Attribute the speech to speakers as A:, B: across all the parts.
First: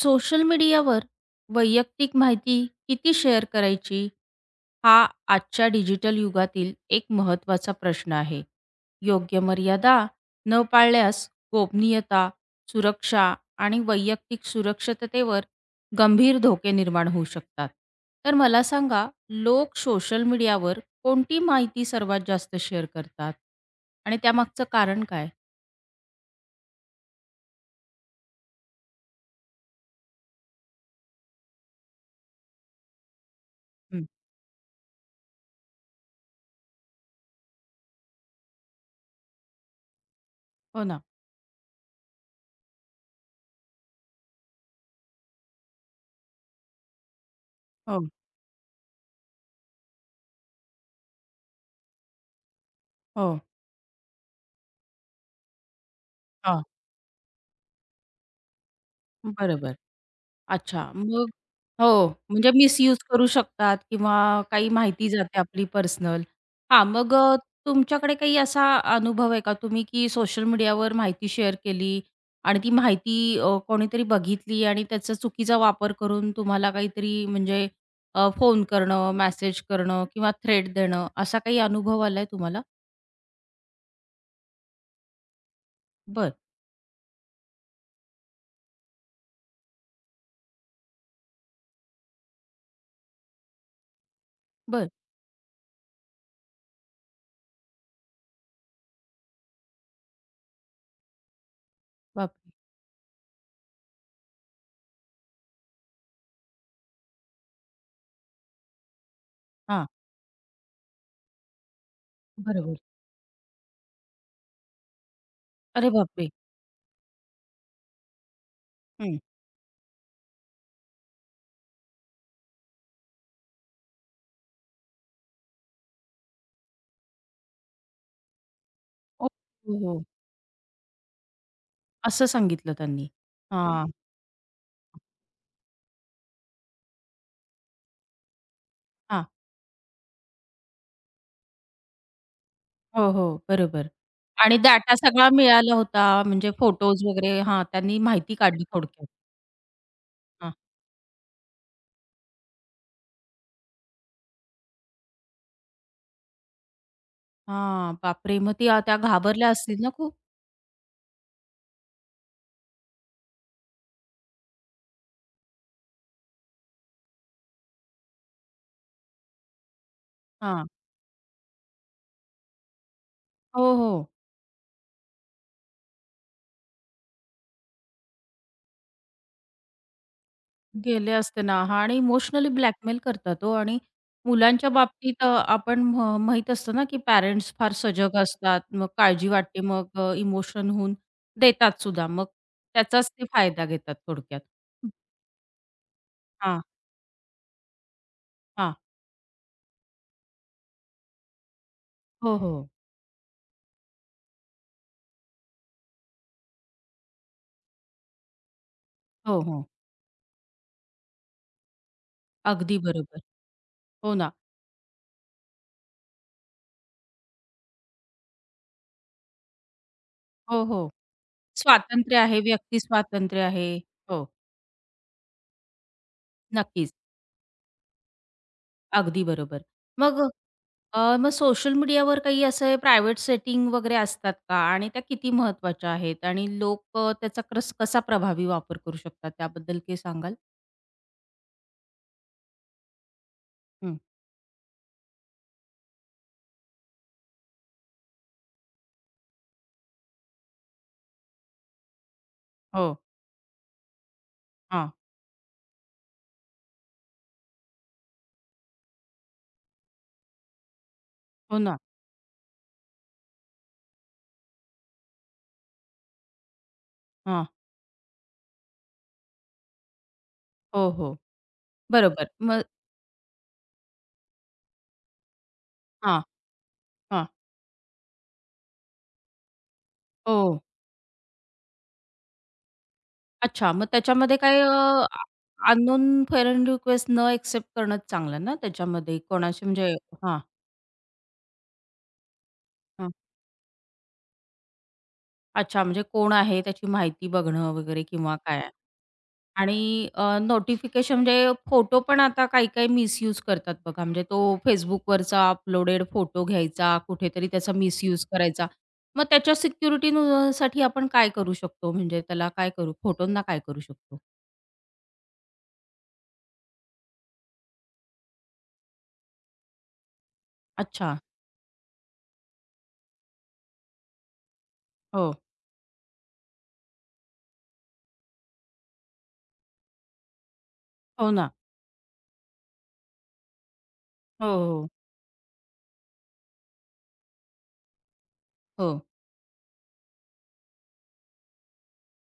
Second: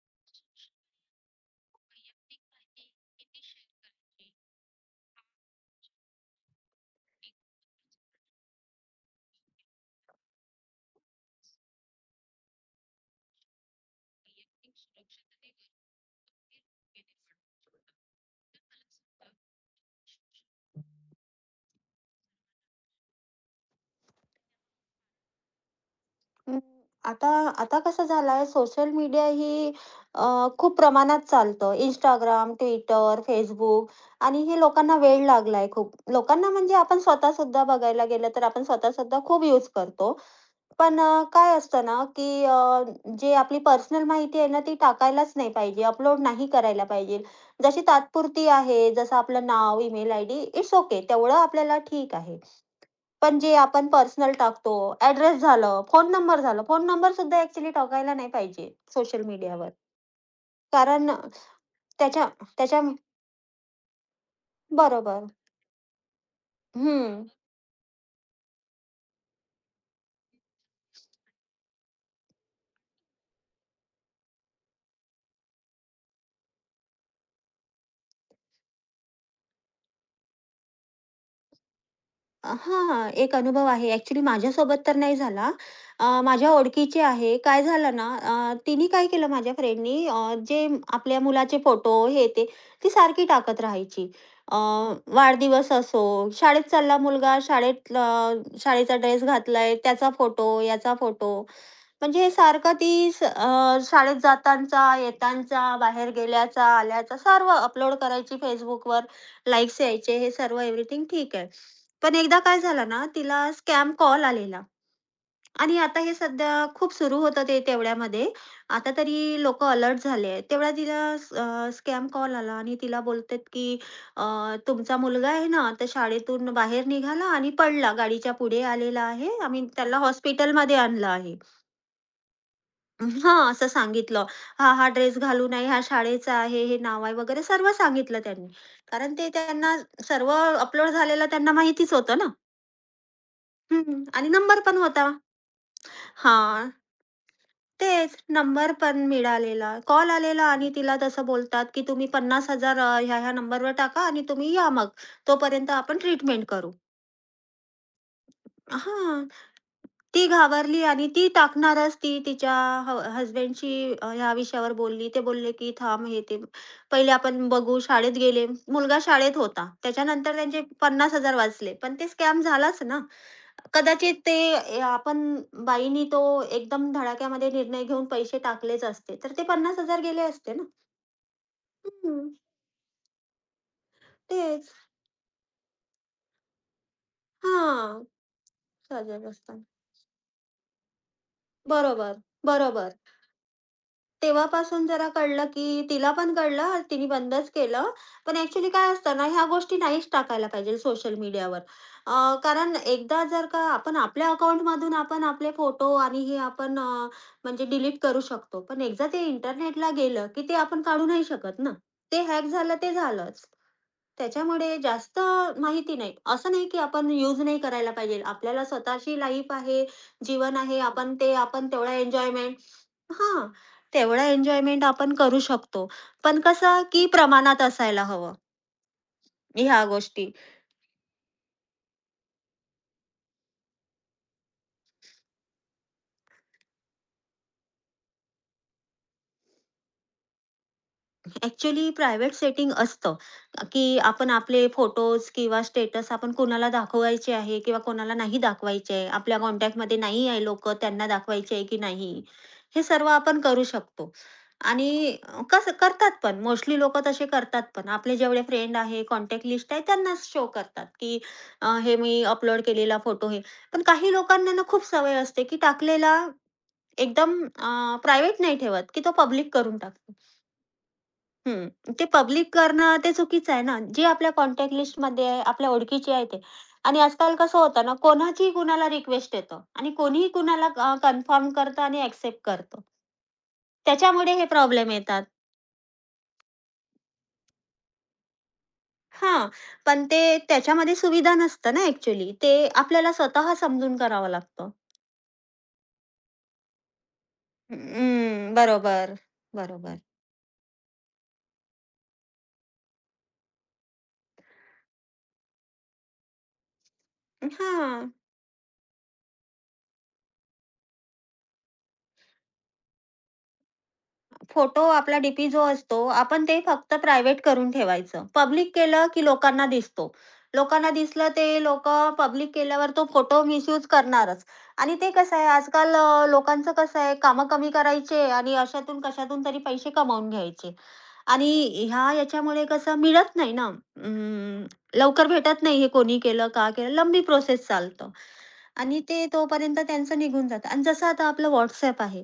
A: Social मीडियावर वैयक्तिक
B: वैयक्तिक
A: माहिती
B: माहिती
A: किती शेअर
B: किती शेअर
A: करायची
B: करायची?
A: हा आजच्या डिजिटल युगातील एक महत्त्वाचा प्रश्न आहे. योग्य मर्यादा न पाळल्यास गोपनीयता, सुरक्षा आणि वैयक्तिक
B: वैयक्तिक
A: सुरक्षिततेवर
B: सुरक्षिततेवर
A: गंभीर धोके
B: किती
A: निर्माण होऊ
B: भर.
A: शकतात. तर मला सांगा, लोक सोशल मीडियावर कोणती माहिती सर्वात जास्त शेअर करतात आणि त्यामागचं कारण काय?
B: अं, आता आता कसं झालंय सोशल मीडिया ही अ, खूप प्रमाणात चालतं. Instagram, Twitter, Facebook
A: हं.
B: आणि हे लोकांना वेड लागलाय खूप. लोकांना म्हणजे आपण स्वतःसुद्धा बघायला गेलं तर आपण स्वतः सुद्धा खूप यूज करतो.
A: हो
B: पण
A: ना.
B: काय असतं ना, की जे आपली पर्सनल माहिती आहे ना, ती टाकायलाच नाही पाहिजे, अपलोड नाही करायला पाहिजे. जशी
A: हो,
B: तात्पुरती आहे, जसं आपलं नाव, ईमेल आयडी इट्स ओके तेवढं आपल्याला ठीक आहे. पण
A: हो.
B: जे आपण पर्सनल टाकतो, ॲड्रेस झालं, फोन नंबर झालं,
A: हां,
B: फोन नंबरसुद्धा ॲक्चुअली टाकायला नाही पाहिजे सोशल मीडियावर.
A: बरोबर. अच्छा.
B: कारण
A: मग हो,
B: त्याच्या
A: म्हणजे
B: त्याच्या
A: मिसयूज करू शकतात किंवा काही माहिती
B: बरोबर.
A: जाते आपली पर्सनल. हां, मग
B: हं.
A: तुमच्याकडे काही असा अनुभव आहे का तुम्ही की सोशल मीडियावर माहिती शेअर केली आणि ती माहिती कोणीतरी बघितली आणि त्याचा चुकीचा वापर करून तुम्हाला काहीतरी म्हणजे फोन करणं, मेसेज करणं किंवा थ्रेट देणं असा काही अनुभव आलाय
B: अ,
A: तुम्हाला?
B: एक अनुभव आहे. ॲक्चुअली माझ्यासोबत तर नाही झाला.
A: बरं,
B: माझ्या ओळखीची आहे. काय झालं ना, तिने काय केलं माझ्या फ्रेंडनी जे आपल्या मुलाचे फोटो हे ते, ती सारखी टाकत राहायची. अ,
A: बरं.
B: वाढदिवस असो, शाळेत चालला मुलगा, शाळेचा ड्रेस घातलाय, त्याचा फोटो, याचा फोटो. म्हणजे
A: बापरे!
B: सारखं ती शाळेत जातांचा, येतांचा, बाहेर गेल्याचा, आल्याचा सर्व अपलोड करायची Facebookवर, लाईक्स
A: हां,
B: यायचे हे सर्व एव्हरीथिंग ठीक आहे. पण एकदा काय
A: बरोबर.
B: झालं ना, तिला स्कॅम कॉल आलेला आणि
A: अरे
B: आता हे
A: बापरे!
B: सध्या खूप सुरू होतं ते तेवढ्यामध्ये. आता
A: हं.
B: तरी लोकं अलर्ट झाले आहेत. तेवढ्या तिला स्कॅम कॉल आला आणि तिला बोलतात की अ, "तुमचा मुलगा आहे ना, तर शाळेतून बाहेर निघाला आणि पडला. गाडीच्या पुढे आलेला
A: ओ
B: आहे. आम्ही
A: हो,
B: त्याला
A: हो.
B: हॉस्पिटलमध्ये आणलं आहे."
A: असं सांगितलं त्यांनी.
B: हां, असं
A: हां,
B: सांगितलं. "हा, हा ड्रेस घालू नये, हा शाळेचा आहे, हे नाव आहे" वगैरे सर्व सांगितलं त्यांनी. कारण
A: हां.
B: ते त्यांना सर्व अपलोड झालेलं त्यांना माहितीच होतं ना.
A: हो, हो. बरोबर.
B: हं. आणि
A: आणि
B: नंबर पण
A: डाटा
B: होता.
A: सगळा मिळाला होता म्हणजे
B: हां,
A: फोटोज वगैरे हां, त्यांनी
B: तेच
A: माहिती काढली
B: नंबर पण
A: थोडक्यात.
B: मिळालेला. कॉल आलेला
A: हां,
B: आणि तिला तसं बोलतात, की "तुम्ही 50,000 ह्या-ह्या नंबरवर टाका आणि तुम्ही या मग. तोपर्यंत आपण ट्रीटमेंट करू."
A: हां. बापरे! मग ती त्या
B: हां.
A: घाबरल्या असतील ना खूप?
B: ती घाबरली आणि ती टाकणारच ती तिच्या हसबँडशी ह्या विषयावर बोलली. ते बोलले, की "थांब हे ते पहिले आपण बघू." शाळेत गेले. मुलगा शाळेत होता. त्याच्यानंतर त्यांचे
A: हां.
B: 50,000 वाचले. पण ते स्कॅम झालाच ना.
A: हो, हो.
B: कदाचित ते ए आपण बाईनी तो एकदम धडाक्यामध्ये निर्णय घेऊन पैसे टाकलेच असते. तर ते 50,000 गेले असते ना.
A: गेले असते ना हां आणि
B: हं,
A: इमोशनली ब्लॅकमेल करतात तो आणि
B: तेच.
A: मुलांच्या बाबतीत आपण माहीत असतं ना, की पॅरेंट्स फार
B: हां.
A: सजग असतात. मग
B: साजा
A: काळजी वाटते,
B: बसताना.
A: मग इमोशन होऊन देतात सुद्धा.
B: बरोबर,
A: मग
B: बरोबर.
A: त्याचाच ते फायदा घेतात थोडक्यात.
B: तेव्हापासून जरा कळलं, की तिला पण
A: हां,
B: कळलं, तिने बंदच केलं. पण ॲक्चुअली
A: हां.
B: काय असतं ना, ह्या गोष्टी नाहीच टाकायला पाहिजे सोशल मीडियावर.
A: हो, हो.
B: कारण एकदा जर का आपण आपल्या अकाउंटमधून आपण आपले फोटो आणि हे आपण म्हणजे डिलीट करू शकतो. पण एकदा ते
A: हो, हो.
B: इंटरनेटला गेलं, की ते आपण काढू नाही शकत ना. ते हॅक झालं
A: अगदी
B: ते
A: बरोबर.
B: झालंच.
A: हो ना.
B: त्याच्यामुळे जास्त माहिती नाही. असं नाही, की आपण यूज नाही करायला पाहिजे. आपल्याला स्वतःची लाईफ आहे, जीवन
A: हो, हो.
B: आहे. आपण ते आपण तेवढा
A: स्वातंत्र्य आहे,
B: एन्जॉयमेंट
A: व्यक्ती स्वातंत्र्य
B: हां,
A: आहे. हो,
B: तेवढा एन्जॉयमेंट आपण करू शकतो. पण कसं
A: नक्कीच.
B: की प्रमाणात असायला हवं
A: अगदी बरोबर.
B: ह्या
A: मग
B: गोष्टी.
A: मग सोशल मीडियावर काही असे प्रायव्हेट सेटिंग वगैरे असतात का? आणि त्या किती महत्त्वाच्या आहेत? आणि लोक त्याचा क्रस कसा प्रभावी वापर करू शकतात? त्याबद्दल काही सांगाल?
B: ॲक्चुअली प्रायव्हेट सेटिंग असतं,
A: हं.
B: की आपण आपले फोटोज किंवा स्टेटस आपण कोणाला दाखवायचे आहे किंवा कोणाला नाही दाखवायचे आहे. आपल्या कॉन्टॅक्टमध्ये नाही आहे लोकं, त्यांना दाखवायचे आहे की नाही, हे
A: हो.
B: सर्व आपण करू शकतो.
A: हां.
B: आणि कसं करतात पण मोस्टली लोकं तसे करतात पण. आपले जेवढे फ्रेंड आहे, कॉन्टॅक्ट लिस्ट आहे त्यांनाच शो करतात, की
A: हो ना.
B: हे मी अपलोड केलेला फोटो हे. पण काही लोकांना ना खूप सवय असते, की टाकलेला एकदम
A: हां.
B: अ, प्रायव्हेट नाही ठेवत, की तो पब्लिक करून टाकतात.
A: हो, हो.
B: हं, ते
A: बरोबर.
B: पब्लिक
A: मग
B: करणं ते चुकीचं आहे ना. जे आपल्या कॉन्टॅक्ट लिस्टमध्ये आहे, आपल्या ओळखीचे
A: हां,
B: आहे ते. आणि
A: हां.
B: आजकाल कसं होतं ना, कोणाचीही कुणाला रिक्वेस्ट येतं आणि कोणीही
A: हो.
B: कुणाला कन्फर्म करतं आणि एक्सेप्ट करतं.
A: अच्छा. मग
B: त्याच्यामुळे
A: त्याच्यामध्ये
B: हे
A: काय
B: प्रॉब्लेम येतात.
A: अननोन फ्रेंड रिक्वेस्ट न एक्सेप्ट करणंच चांगलं ना त्याच्यामध्ये?
B: हां,
A: कोणाशी म्हणजे
B: पण ते त्याच्यामध्ये सुविधा नसतं ना ॲक्चुअली. ते आपल्याला
A: हां.
B: स्वतः समजून करावं लागतं.
A: अच्छा, म्हणजे कोण आहे त्याची माहिती बघणं वगैरे किंवा
B: हं,
A: काय?
B: बरोबर,
A: आणि
B: बरोबर.
A: नोटिफिकेशन म्हणजे फोटो पण आता काही-काही मिसयूज करतात बघा. म्हणजे तो Facebookवरचा अपलोडेड फोटो घ्यायचा, कुठेतरी त्याचा
B: हां.
A: मिसयूज करायचा. मग त्याच्या सिक्युरिटी न साठी आपण काय करू शकतो? म्हणजे त्याला काय करू फोटोंना काय करू शकतो?
B: फोटो आपला डीपी जो असतो, आपण ते फक्त प्रायव्हेट करून ठेवायचं. पब्लिक केलं की लोकांना दिसतो. लोकांना
A: अच्छा.
B: दिसलं ते लोकं पब्लिक केल्यावर तो फोटो मिसयूज करणारच. आणि ते
A: हो.
B: कसं आहे आजकाल लोकांचं कसं आहे कामं कमी करायचे आणि अशातून कशातून तरी पैसे कमावून घ्यायचे.
A: हो ना.
B: आणि ह्या याच्यामुळे कसं मिळत नाही ना,
A: हो,
B: अं,
A: हो.
B: लवकर भेटत नाही हे कोणी केलं, का केलं, लंबी प्रोसेस चालतं.
A: हो.
B: आणि ते तोपर्यंत त्यांचं निघून जातं आणि जसं आता आपलं WhatsApp आहे.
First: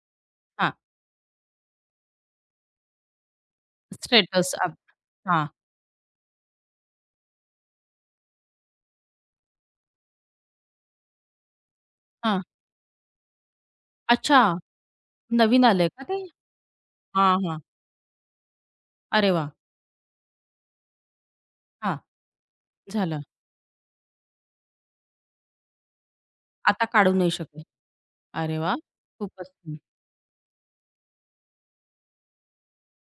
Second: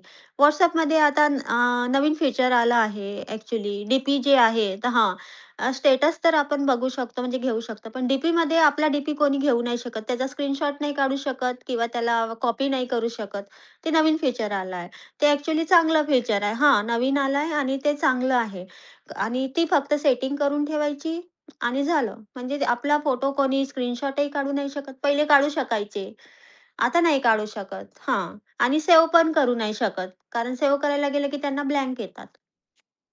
A: हां.
B: WhatsAppमध्ये आता नवीन फीचर आलं आहे ॲक्चुअली डी जे
A: स्टेटस
B: आहे तर
A: हां,
B: हां, स्टेटस तर आपण बघू शकतो म्हणजे घेऊ शकतो. पण डी-पीमध्ये आपला डी-पी कोणी घेऊ नाही शकत. त्याचा स्क्रीनशॉट नाही काढू शकत किंवा त्याला
A: हां.
B: कॉपी नाही करू शकत. ते नवीन
A: अच्छा,
B: फीचर आलं आहे. ते ॲक्चुअली
A: नवीन आलंय
B: चांगलं
A: का ते?
B: फीचर आहे. हां, नवीन
A: हां,
B: आलं आहे
A: हां.
B: आणि ते चांगलं आहे.
A: अरे
B: आणि
A: वाह!
B: ती फक्त सेटिंग करून ठेवायची आणि
A: हां,
B: झालं. म्हणजे ते आपला
A: झालं.
B: फोटो कोणी स्क्रीनशॉटही काढू नाही शकत. पहिले काढू शकायचे.
A: आता
B: आता
A: काढू
B: नाही
A: नाही
B: काढू
A: शकत.
B: शकत. हां.
A: अरे वाह!
B: आणि सेव्ह पण
A: खूपच
B: करू नाही
A: छान.
B: शकत. कारण सेव्ह करायला गेलं की त्यांना ब्लँक येतात.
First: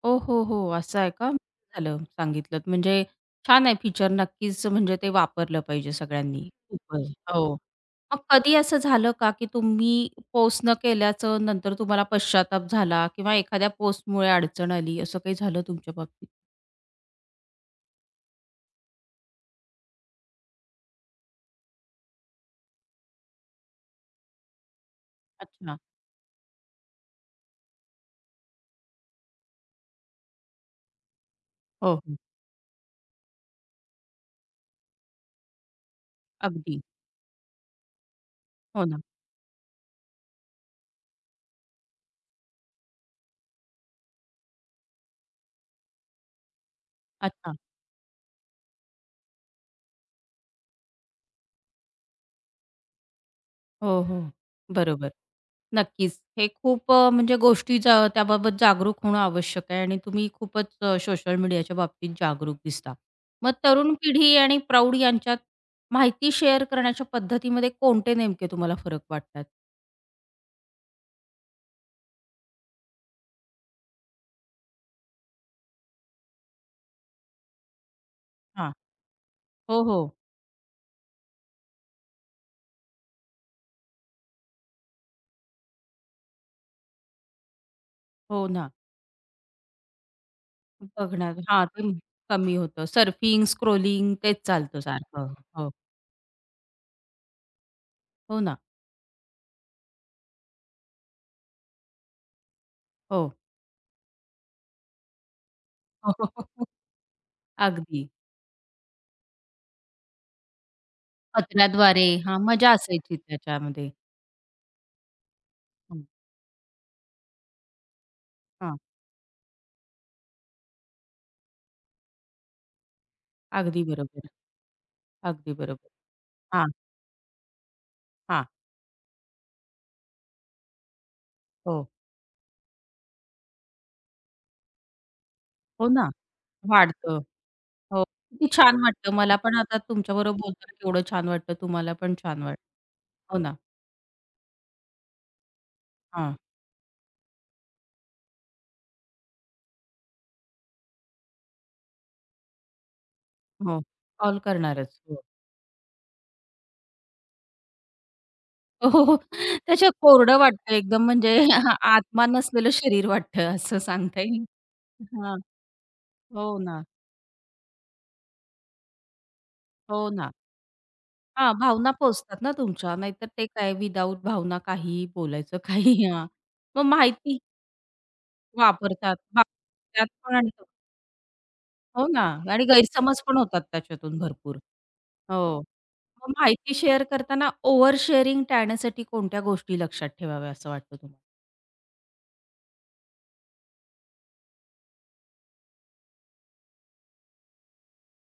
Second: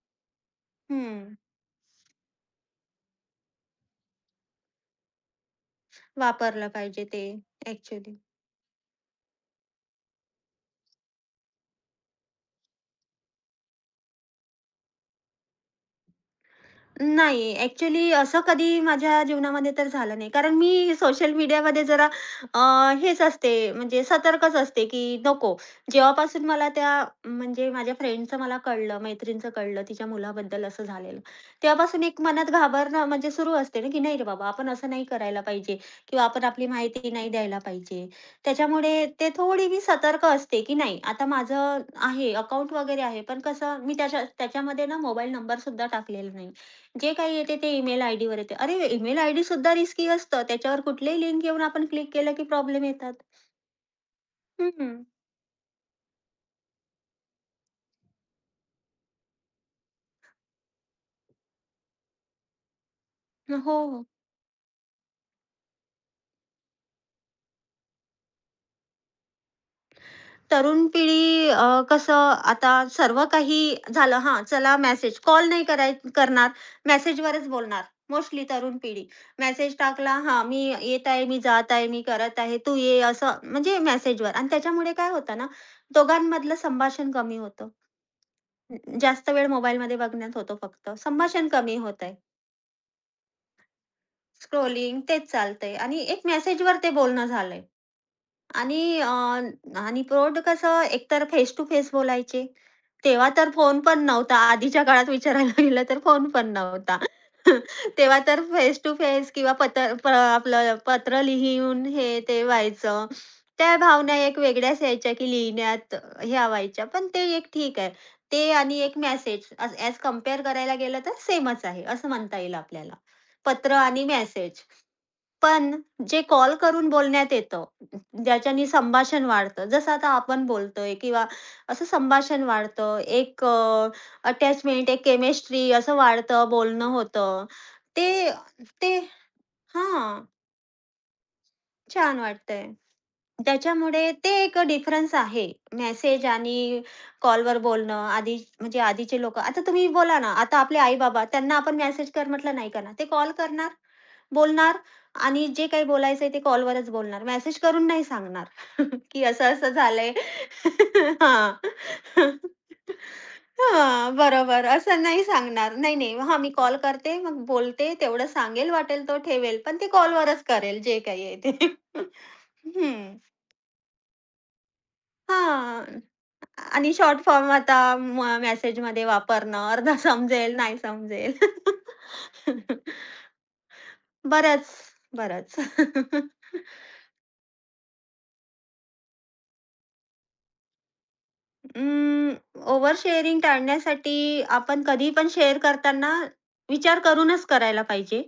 A: हो, हो, हो. असं आहे का?
B: हं.
A: झालं सांगितलत. म्हणजे छान आहे फीचर नक्कीच म्हणजे ते वापरलं पाहिजे सगळ्यांनी.
B: वापरलं पाहिजे
A: खूपच.
B: ते
A: हो.
B: ॲक्चुअली.
A: मग कधी असं झालं का, की तुम्ही पोस्ट न केल्याचं नंतर तुम्हाला पश्चाताप झाला किंवा एखाद्या पोस्टमुळे अडचण आली, असं काही झालं तुमच्या बाबतीत?
B: नाही, ॲक्चुअली असं कधी माझ्या जीवनामध्ये तर झालं नाही. कारण मी सोशल मीडियामध्ये जरा अ, हेच असते, म्हणजे सतर्कच असते, की नको.
A: अच्छा.
B: जेव्हापासून मला त्या म्हणजे माझ्या फ्रेंडचं मला कळलं, मैत्रिणीचं कळलं, तिच्या मुलाबद्दल असं झालेलं.
A: हो,
B: तेव्हापासून
A: हो.
B: एक मनात घाबरणं म्हणजे सुरू असते ना, की नाही रे बाबा, आपण असं नाही करायला पाहिजे किंवा आपण आपली
A: अगदी.
B: माहिती नाही द्यायला पाहिजे.
A: हो ना.
B: त्याच्यामुळे ते थोडी मी सतर्क असते, की नाही, आता माझं आहे, अकाउंट वगैरे आहे, पण कसं मी त्याच्यामध्ये ना मोबाईल नंबरसुद्धा टाकलेला नाही. जे काही येते
A: अच्छा.
B: ते ईमेल आयडीवर येते. अरे ईमेल आयडीसुद्धा रिस्की असतं. त्याच्यावर कुठलीही लिंक घेऊन आपण क्लिक केलं की प्रॉब्लेम येतात.
A: हो, हो.
B: हं.
A: बरोबर. नक्कीच. हे खूप म्हणजे गोष्टी त्याबाबत जागरूक होणं आवश्यक आहे आणि तुम्ही खूपच सोशल मीडियाच्या बाबतीत जागरूक दिसता. मग
B: हो.
A: तरुण
B: हो.
A: पिढी आणि प्रौढ यांच्यात माहिती शेअर करण्याच्या पद्धतीमध्ये कोणते नेमके तुम्हाला फरक वाटतात?
B: तरुण पिढी कसं आता सर्व काही झालं हां, चला मेसेज कॉल नाही करणार, मेसेजवरच बोलणार. मोस्टली
A: हां.
B: तरुण पिढी. मेसेज
A: हो, हो.
B: टाकला, हां, मी येत आहे, मी जात आहे, मी करत आहे, तू ये असं म्हणजे मेसेजवर आणि त्याच्यामुळे काय होतं ना, दोघांमधलं संभाषण कमी होतं.
A: हो ना.
B: जास्त वेळ मोबाईलमध्ये बघण्यात होतो फक्त.
A: बघणार
B: संभाषण
A: हां,
B: कमी
A: ते
B: होतंय.
A: कमी होतं. सर्फिंग, स्क्रोलिंग तेच चालतं
B: स्क्रोलिंग तेच
A: सारखं. हो.
B: चालतंय आणि एक मेसेजवर ते बोलणं झालंय.
A: हो ना.
B: आणि आणि प्रौढ कसं एकतर फेस टू फेस बोलायचे. तेव्हा
A: हो.
B: तर फोन पण नव्हता. आधीच्या काळात विचारायला गेलं तर फोन पण नव्हता.
A: अगदी.
B: तेव्हा तर फेस टू फेस किंवा पत्र प आपलं पत्र लिहून
A: पत्राद्वारे
B: हे
A: हां,
B: ते
A: मजा
B: व्हायचं.
A: असायची
B: त्या
A: त्याच्यामध्ये.
B: भावना एक वेगळ्याच यायच्या की लिहिण्यात
A: हं.
B: ह्या व्हायच्या. पण ते एक ठीक आहे. ते
A: हां.
B: आणि एक मेसेज ॲज ॲज करायला गेलं तर सेमच आहे, असं म्हणता येईल आपल्याला. पत्र
A: अगदी
B: आणि
A: बरोबर.
B: मेसेज.
A: अगदी
B: पण
A: बरोबर.
B: जे कॉल
A: हां,
B: करून बोलण्यात येतं,
A: हां.
B: ज्याच्याने संभाषण वाढतं. जसं आता आपण बोलतोय किंवा असं
A: हो.
B: संभाषण वाढतं. एक अटॅचमेंट, एक केमिस्ट्री
A: हो
B: असं
A: ना.
B: वाढतं, बोलणं
A: वाढतं.
B: होतं.
A: हो.
B: ते
A: किती छान
B: ते
A: वाटतं. मला पण आता
B: हां,
A: तुमच्याबरोबर बोलताना केवढं छान वाटतं. तुम्हाला पण
B: छान
A: छान वाटतं.
B: वाटतंय.
A: हो ना.
B: त्याच्यामुळे ते एक डिफरन्स आहे. मेसेज
A: हां.
B: आणि कॉलवर बोलणं. आधी म्हणजे आधीचे लोकं आता तुम्ही बोला ना, आता आपले आई-बाबा त्यांना आपण मेसेज कर म्हटलं नाही करणार. ते कॉल करणार.
A: हो. कॉल
B: बोलणार
A: करणारच. हो.
B: आणि जे काही बोलायचंय ते कॉलवरच बोलणार. मेसेज करून नाही सांगणार,
A: हो, हो.
B: की असं-असं
A: त्याच्या
B: झालंय.
A: कोरडं वाटतं एकदम म्हणजे
B: हां.
A: आत्मा नसलेलं शरीर वाटतं असं
B: हां,
A: सांगता येईल.
B: बरोबर. असं नाही
A: हां.
B: सांगणार. नाही, नाही. हां, मी
A: हो
B: कॉल
A: ना.
B: करते, मग बोलते, तेवढं सांगेल वाटेल तो ठेवेल, पण ते
A: हो ना.
B: कॉलवरच करेल जे काही आहे
A: हां,
B: ते.
A: भावना पोहोचतात ना तुमच्या.
B: हं.
A: नाहीतर ते काय विदाऊट भावना काहीही बोलायचं काही
B: हां.
A: हां. मग
B: आणि शॉर्ट
A: माहिती
B: फॉर्म आता मेसेजमध्ये
A: वापरतात.
B: वापरणं, अर्धा
A: वापरतात पण आणि
B: समजेल, नाही समजेल.
A: हो ना आणि गैरसमज पण होतात त्याच्यातून भरपूर.
B: बरंच, बरंच.
A: हो. मग माहिती शेअर करताना ओव्हर शेअरिंग टाळण्यासाठी कोणत्या गोष्टी लक्षात ठेवाव्या असं वाटतं तुम्हाला?
B: अं, ओव्हर शेअरिंग टाळण्यासाठी आपण कधी पण शेअर करताना विचार करूनच करायला पाहिजे,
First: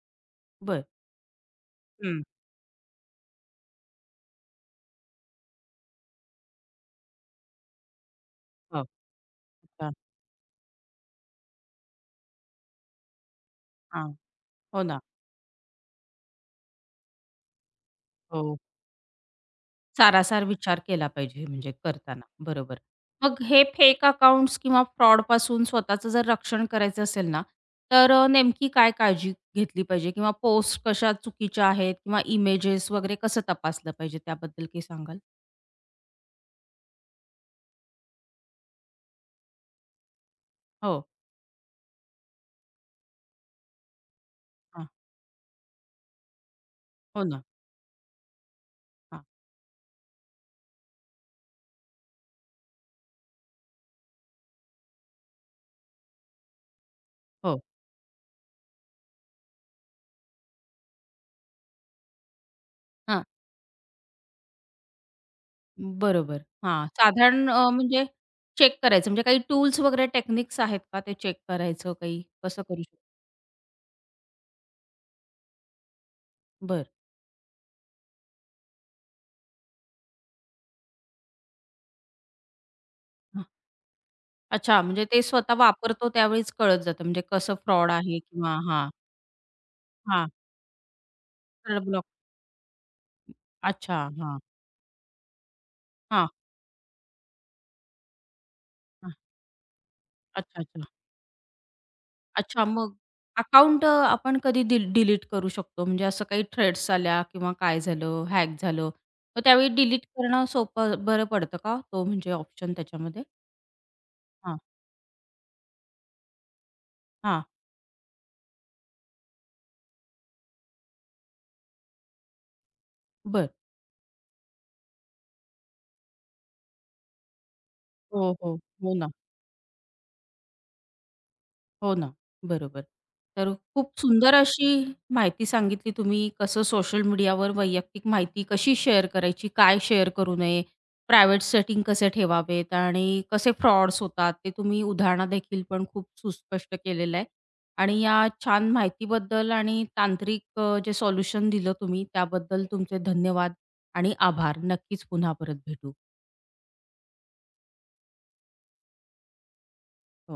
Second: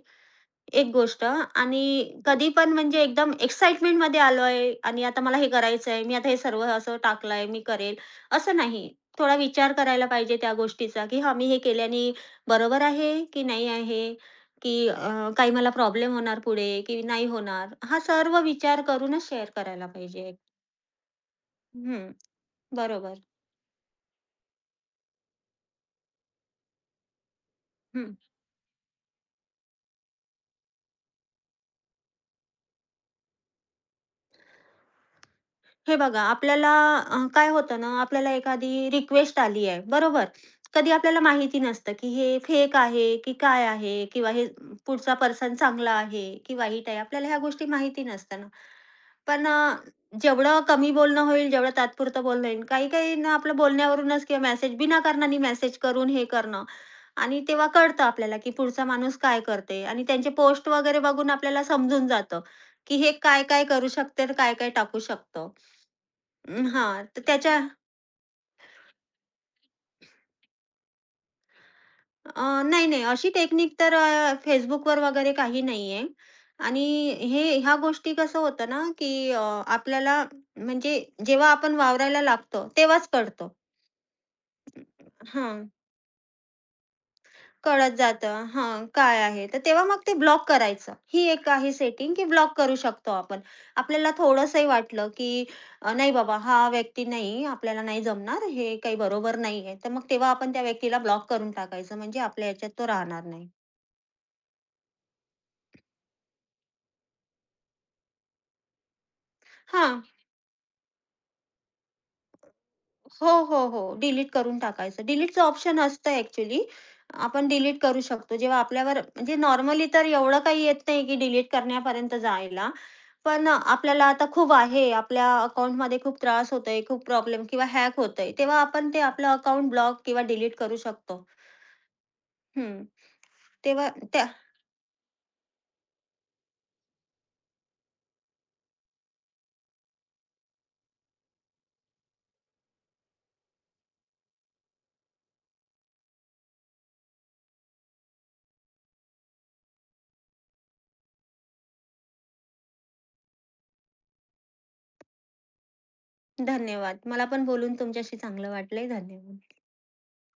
A: बरं.
B: एक गोष्ट. आणि
A: हं.
B: कधी पण म्हणजे एकदम एक्साईटमेंटमध्ये आलोय आणि आता मला हे करायचं आहे, मी आता हे सर्व असं टाकलंय, मी करेल, असं
A: हो.
B: नाही. थोडा विचार
A: अच्छा.
B: करायला पाहिजे त्या गोष्टीचा, की हां, मी हे केल्याने बरोबर आहे की नाही
A: हां.
B: आहे? की
A: हो ना.
B: काही मला प्रॉब्लेम होणार पुढे की नाही होणार? हा सर्व
A: हो.
B: विचार करूनच शेअर करायला पाहिजे.
A: सारासार विचार केला पाहिजे म्हणजे
B: हं,
A: करताना. बरोबर.
B: बरोबर.
A: मग हे फेक अकाउंट्स किंवा फ्रॉडपासून स्वतःचं जर रक्षण करायचं असेल ना, तर
B: हं.
A: नेमकी काय काळजी घेतली पाहिजे किंवा पोस्ट कशा चुकीच्या आहेत किंवा इमेजेस वगैरे कसं तपासलं पाहिजे त्याबद्दल काही सांगाल?
B: हे बघा, आपल्याला काय होतं ना, आपल्याला एखादी रिक्वेस्ट आली आहे, बरोबर? कधी
A: हो.
B: आपल्याला माहिती नसतं, की हे फेक आहे, की काय आहे? किंवा हे
A: हां.
B: पुढचा पर्सन चांगला आहे, की वाईट आहे?
A: हो
B: आपल्याला ह्या
A: ना.
B: गोष्टी माहिती नसतात
A: हां.
B: पण जेवढं कमी बोलणं होईल, जेवढं तात्पुरतं बोलणं होईल. काही-काहींना आपलं बोलण्यावरूनच किंवा मेसेज बिनाकारणाने मेसेज करून हे करणं आणि
A: हो.
B: तेव्हा कळतं आपल्याला, की पुढचा माणूस काय करते आणि त्यांचे पोस्ट वगैरे बघून आपल्याला समजून जातं, की हे
A: हां.
B: काय-काय करू शकते, काय-काय टाकू शकतं.
A: बरोबर. हां,
B: हां, तर
A: साधारण
B: त्याच्या
A: म्हणजे चेक करायचं म्हणजे काही टूल्स वगैरे टेक्निक्स आहेत का ते चेक करायचं काही?
B: अ,
A: कसं करू
B: नाही, नाही
A: शकतो?
B: अशी टेक्निक तर Facebookवर वगैरे काही नाहीये आणि
A: बरं.
B: हे ह्या गोष्टी कसं होतं ना, की आपल्याला म्हणजे जेव्हा आपण वावरायला लागतो तेव्हाच कळतं.
A: हां. अच्छा म्हणजे ते स्वतः
B: हां,
A: वापरतो त्यावेळीच कळत जातं म्हणजे कसं
B: कळत
A: फ्रॉड आहे
B: जातं
A: किंवा
B: हां,
A: हां,
B: काय आहे. तर तेव्हा मग ते
A: हां.
B: ब्लॉक करायचं. ही एक आहे
A: सरळ ब्लॉक.
B: सेटिंग, की ब्लॉक करू शकतो आपण.
A: अच्छा.
B: आपल्याला
A: हां,
B: थोडंसंही वाटलं, की नाही
A: हां,
B: बाबा हा व्यक्ती नाही, आपल्याला नाही जमणार, हे काही
A: हां.
B: बरोबर नाहीये. तर मग तेव्हा आपण त्या
A: अच्छा, अच्छा.
B: व्यक्तीला ब्लॉक करून टाकायचं म्हणजे आपल्या
A: अच्छा
B: ह्याच्यात तो
A: मग
B: राहणार नाही.
A: अकाउंट आपण कधी डिलीट करू शकतो? म्हणजे असं काही थ्रेड्स आल्या किंवा काय झालं, हॅक झालं, मग त्यावेळी
B: हां.
A: डिलीट करणं सोपं बरं पडतं का? तो म्हणजे ऑप्शन त्याच्यामध्ये?
B: हो, हो, हो. डिलीट
A: हां,
B: करून टाकायचं. डिलीटचं ऑप्शन असतं ॲक्चुअली.
A: हां.
B: आपण डिलीट करू शकतो. जेव्हा आपल्यावर म्हणजे नॉर्मली तर एवढं काही येत नाही की डिलीट करण्यापर्यंत जायला. पण
A: बरं.
B: आपल्याला आता खूप आहे, आपल्या अकाउंटमध्ये खूप त्रास होतोय, खूप प्रॉब्लेम किंवा हॅक होतंय.
A: हो, हो.
B: तेव्हा आपण
A: हो
B: ते
A: ना,
B: आपलं अकाउंट ब्लॉक किंवा डिलीट करू शकतो.
A: हो ना. बरोबर.
B: हं.
A: तर
B: तेव्हा
A: खूप
B: त्या
A: सुंदर अशी माहिती सांगितली तुम्ही कसं सोशल मीडियावर वैयक्तिक माहिती कशी शेअर करायची, काय शेअर करू नये, प्रायव्हेट सेटिंग कसे ठेवावेत आणि कसे फ्रॉड्स होतात ते तुम्ही उदाहरणादेखील पण खूप सुस्पष्ट केलेलं आहे. आणि या छान माहितीबद्दल आणि तांत्रिक जे सोल्युशन दिलं तुम्ही त्याबद्दल तुमचे धन्यवाद आणि आभार. नक्कीच पुन्हा परत भेटू.
B: धन्यवाद. मला पण बोलून तुमच्याशी चांगलं वाटलंय. धन्यवाद.